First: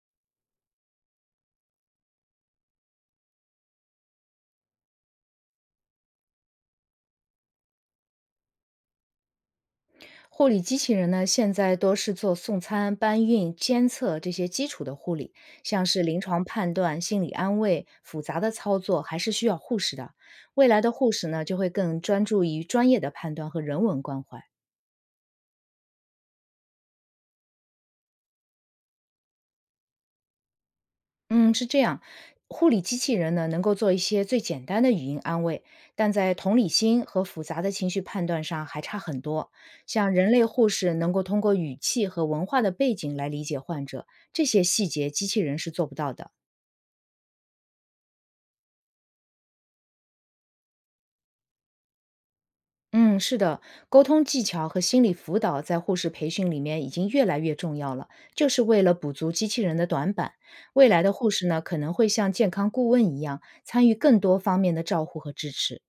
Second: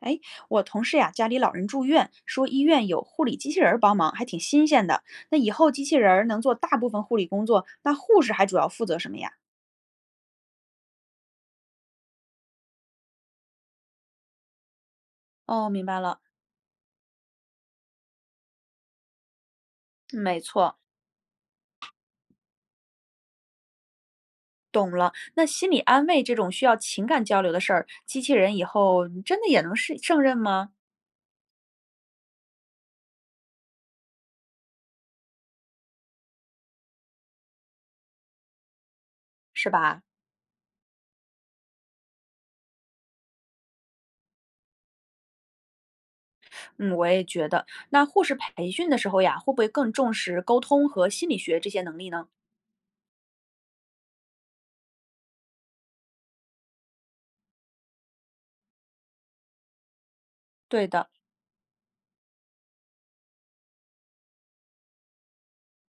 哎，我同事呀，家里老人住院，说医院有护理机器人儿帮忙，还挺新鲜的。那以后机器人儿能做大部分护理工作，那护士还主要负责什么呀？护理机器人呢，现在多是做送餐、搬运、监测这些基础的护理，哦，明像白是了，临床判断、心理安慰，复杂的操作还是需要护士的。没未错。来的护士呢，就会更专注于专业的判断和人文关怀。那心理安慰这种需要情感交流的事儿，机器人以后真的也能是胜任吗？嗯，是这样。护理机器人呢，能够做一些最简单的语音安慰，但在同理心和复杂的情绪判断上还差很多。是吧？像人类护士能够通过语气和文化的背景来理解患者，这些细节机器人是做不到的。嗯，我也觉得。那护士培训的时候呀，会不会更重视沟通和心理学这些能力呢？嗯，是的，沟通技巧和心理辅导在护士培训里面已经越来越重要了，就是为了补足机器人的短板。对未来的。的护士呢，可能会像健康顾问一样，参与更多方面的照护和支持。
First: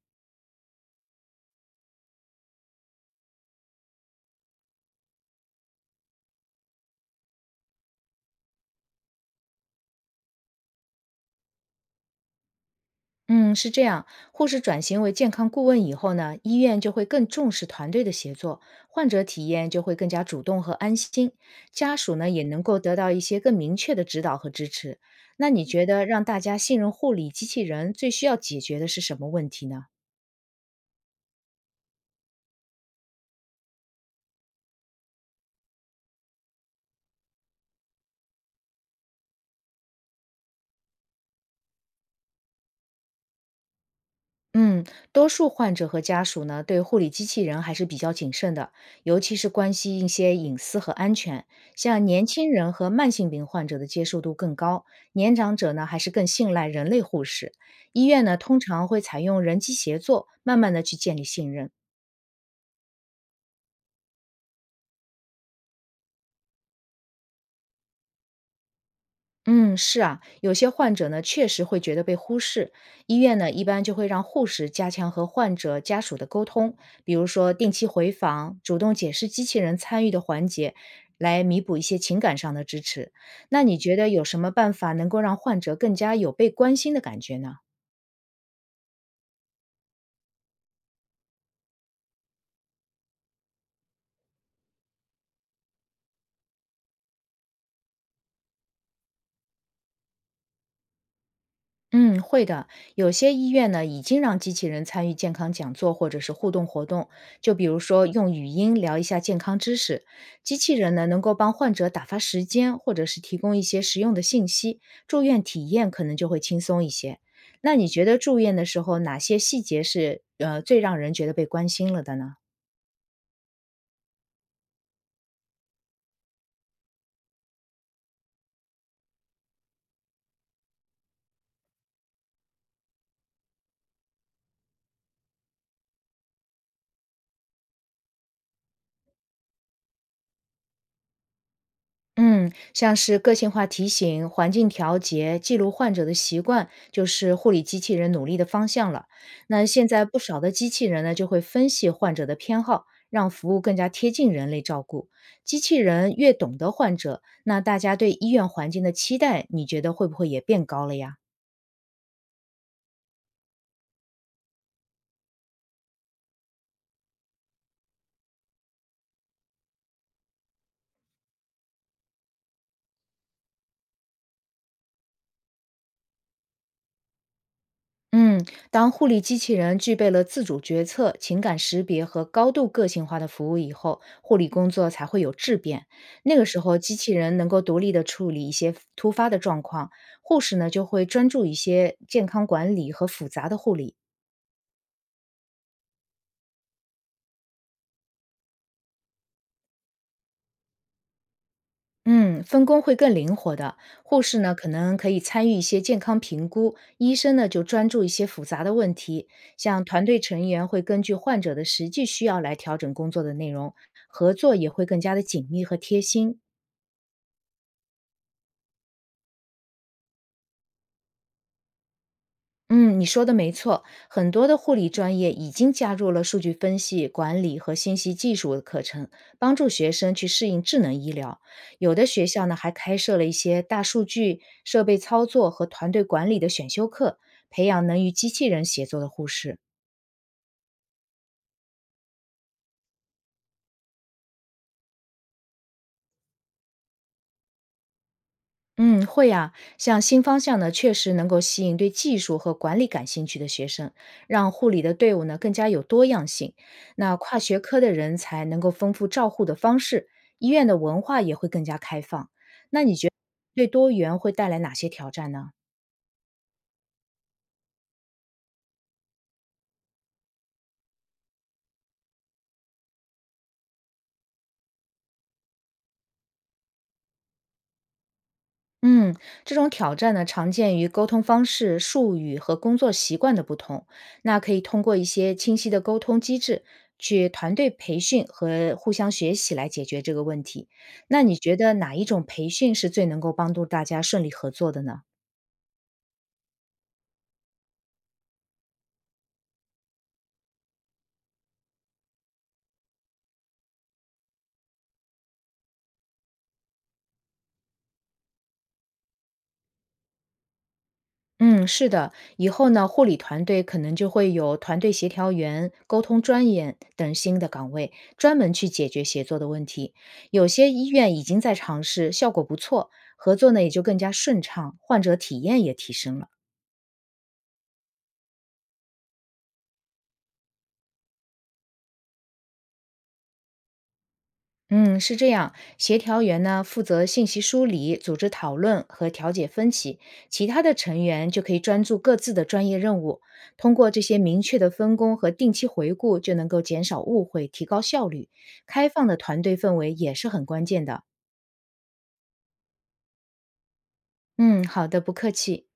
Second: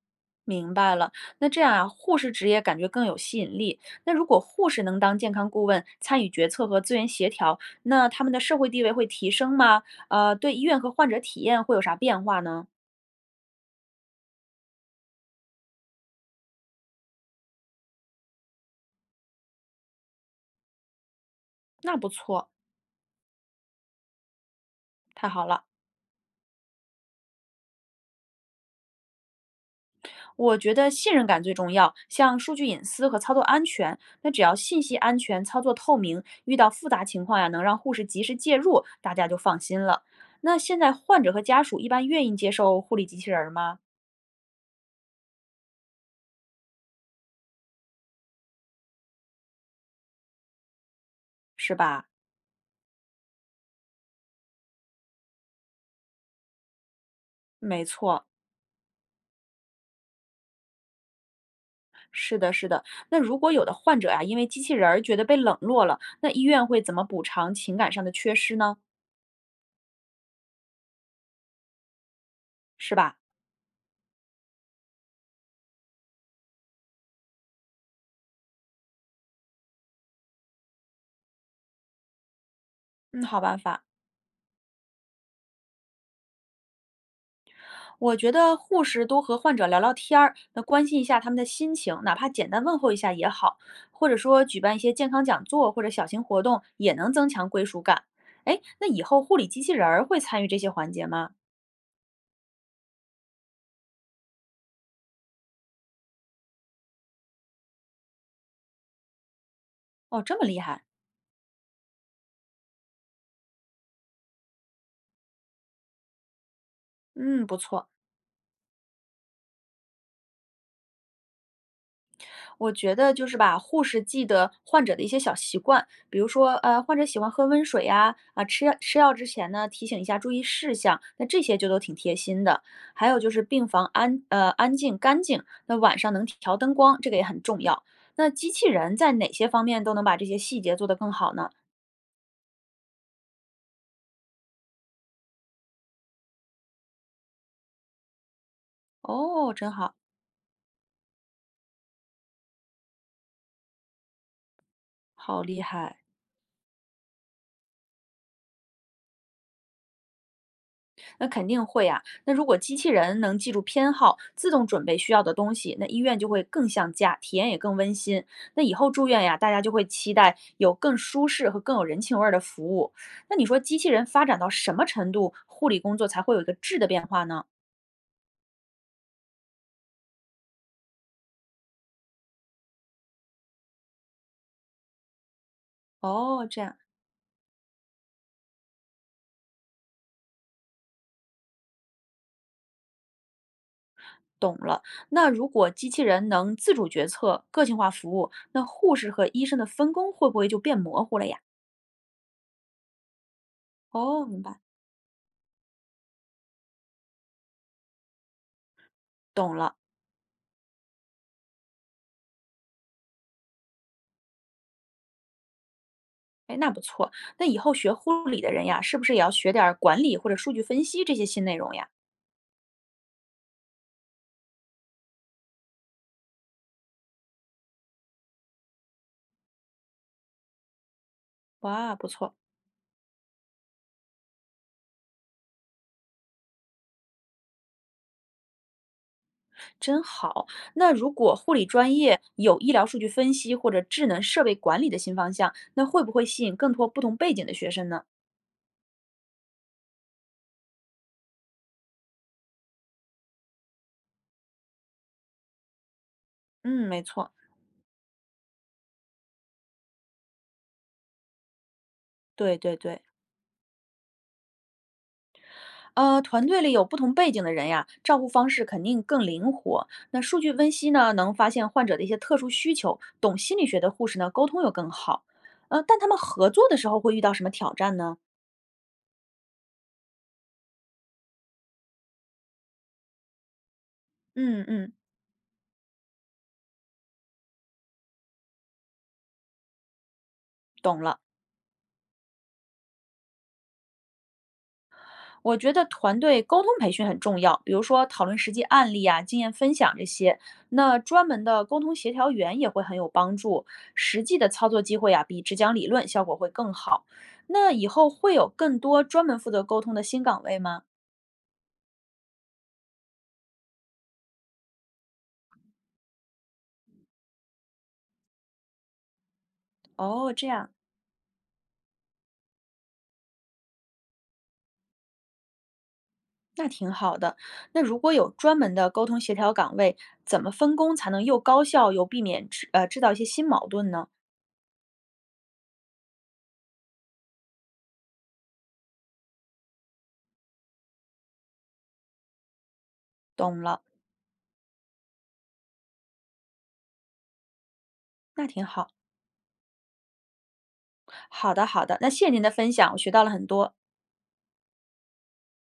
明白了，那这样啊，护士职业感觉更有吸引力。那如果护士能当健康顾问，参与决策和资源协调，那他们的社会地位会提升吗？对医院和患者体验会有啥变化呢？嗯，是这样。护士转型为健康顾问以后呢，医院就会更重视团队的协作，患者体验就会更加主动和安心，家那不属呢也错，能够得到一些更明确的指导和支持。太好那了。你觉得让大家信任护理机器人最需要解决的是什么问题呢？我觉得信任感最重要，像数据隐私和操作安全，那只要信息安全、操作透明，遇到复杂情况呀，能让护士及时介入，大家就放心了。那现在患者和家属一般愿意接受护理机器人儿吗？嗯，多数患者和家属呢，对护理机器人还是比较谨慎的，尤其是关系一些隐私和安全。是像吧？年轻人和慢性病患者的接受度更高，年长者呢还是更信赖人类护士。没医院错。呢通常会采用人机协作，慢慢的去建立信任。是的，是的。那如果有的患者啊，因为机器人儿觉得被冷落了，那医院会怎么补偿情感上的缺失呢？嗯，是啊，有些患者呢确实会觉得被忽视，是吧？医院呢一般就会让护士加强和患者家属的沟通，比如说定期回访、主动解释机器人参与的环节，来弥补一些情感上的支持。嗯，好办那你法。觉得有什么办法能够让患者更加有被关心的感觉呢？我觉得护士多和患者聊聊天儿，那关心一下他们的心情，哪怕简单问候一下也好，或者说举办一些健康讲座或者小型活动，也能增强归属感。哎，那以后护理机器人儿会参与这些环节吗？嗯，会的。有些医院呢，已经让机器人参与健康讲座或者是互动活动，就比如说用语音聊一下健康知识。哦，这么机厉器害。人呢，能够帮患者打发时间，或者是提供一些实用的信息，住院体验可能就会轻松一些。嗯，不那错。你觉得住院的时候，哪些细节是最让人觉得被关心了的呢？我觉得就是把护士记得患者的一些小习惯，比如说，患者喜欢喝温水呀，啊，吃药之前呢，提醒一下注意事项，那这些就都挺贴心的。还有就是病房安静干净，那晚上能调灯光，这个也很重要。那机器人在哪些方面都能把这些细节做得更好呢？嗯，像是个性化提醒、环境调节、记录患者的习惯，就是护理机器人努力的方向了。哦，那真现好，在不少的机器人呢，就会分析患者的偏好，让服务更加贴近人类照顾。好厉机器害。人越懂得患者，那大家对医院环境的期待，你觉得会不会也变高了呀？那肯定会啊。那如果机器人能记住偏好，自动准备需要的东西，那医院就会更像家，体验也更温馨。那以后住院呀，大家就会期待有更舒适和更有人情味儿的服务。那你说机器人发展到什么程度，护理工作才会有一个质的变化呢？嗯，当护理机器人具备了自主决策、情感识别和高度个性化的服务以后，护理工作才会有质变。那哦，个时这样。候，机器人能够独立的处理一些突发的状况，护士呢就会专注一些健康管理和复杂的护理。懂了，那如果机器人能自主决策、个性化服务，那护士和医生的分工会不会就变模糊了呀？嗯，分工会更灵活的。护哦，士明呢，白，可能可以参与一些健康评估，医生呢就专注一些复杂的问题。懂了。像团队成员会根据患者的实际需要来调整工作的内容，合作也会更加的紧密和贴心。哎，那不错。那以后学护理的人呀，是不是也要学点儿管理或者数据分析这些新内容呀？嗯，你说的没错，很多的护理专业已经加入了数据分析、管理和信息技术的课程，帮助学生去适应智能医疗。有哇，的不学错，校呢，还开设了一些大数据、设备操作和团队管理的选修课，培养能与机器人协作的护士。真好。那如果护理专业有医疗数据分析或者智能设备管理的新方向，那会不会吸引更多不同背景的学生呢？嗯，会呀、像新方向呢，确实能够吸引对技术和管理感兴趣的学生，让护理的队伍呢更加有多样性。嗯，没那错，跨学科的人才能够丰富照护的方式，医院的文化也会更加开放。对对那你对。觉得对多元会带来哪些挑战呢？团队里有不同背景的人呀，照顾方式肯定更灵活。那数据分析呢，能发现患者的一些特殊需求；懂心理学的护士呢，沟通又更好。但他们合作的时候会遇到什么挑战呢？嗯，这种挑战呢，常见于沟通方式、术语和工作习惯的不同。那可以嗯通嗯，过一些清晰的沟通机制，去团队培训和互相学习来解决这个问题。懂了。那你觉得哪一种培训是最能够帮助大家顺利合作的呢？我觉得团队沟通培训很重要，比如说讨论实际案例啊、经验分享这些。那专门的沟通协调员也会很有帮助，实际的操作机会啊，比只讲理论效果会更好。那以后会有更多专门负责沟通的新岗位吗？嗯，是的，以后呢，护理团队可能就会有团队协调员、沟通专员等新的岗位，专门去解决协作的问题。哦，这有样，些医院已经在尝试，效果不错，合作呢也就更加顺畅，患者体验也提升了。那挺好的。那如果有专门的沟通协调岗位，怎么分工才能又高效又避免制造一些新矛盾呢？嗯，是这样，协调员呢负责信息梳理、组织讨论和调解分歧，其他的成员就可以专注各自的专业任务。懂通了，过这些明确的分工和定期回顾，就能够减少误会，提高效率。那挺好。开放的团队氛围也是很关键的。好的，好的，那谢谢您的分享，我学到了很多。嗯，好的，不客气。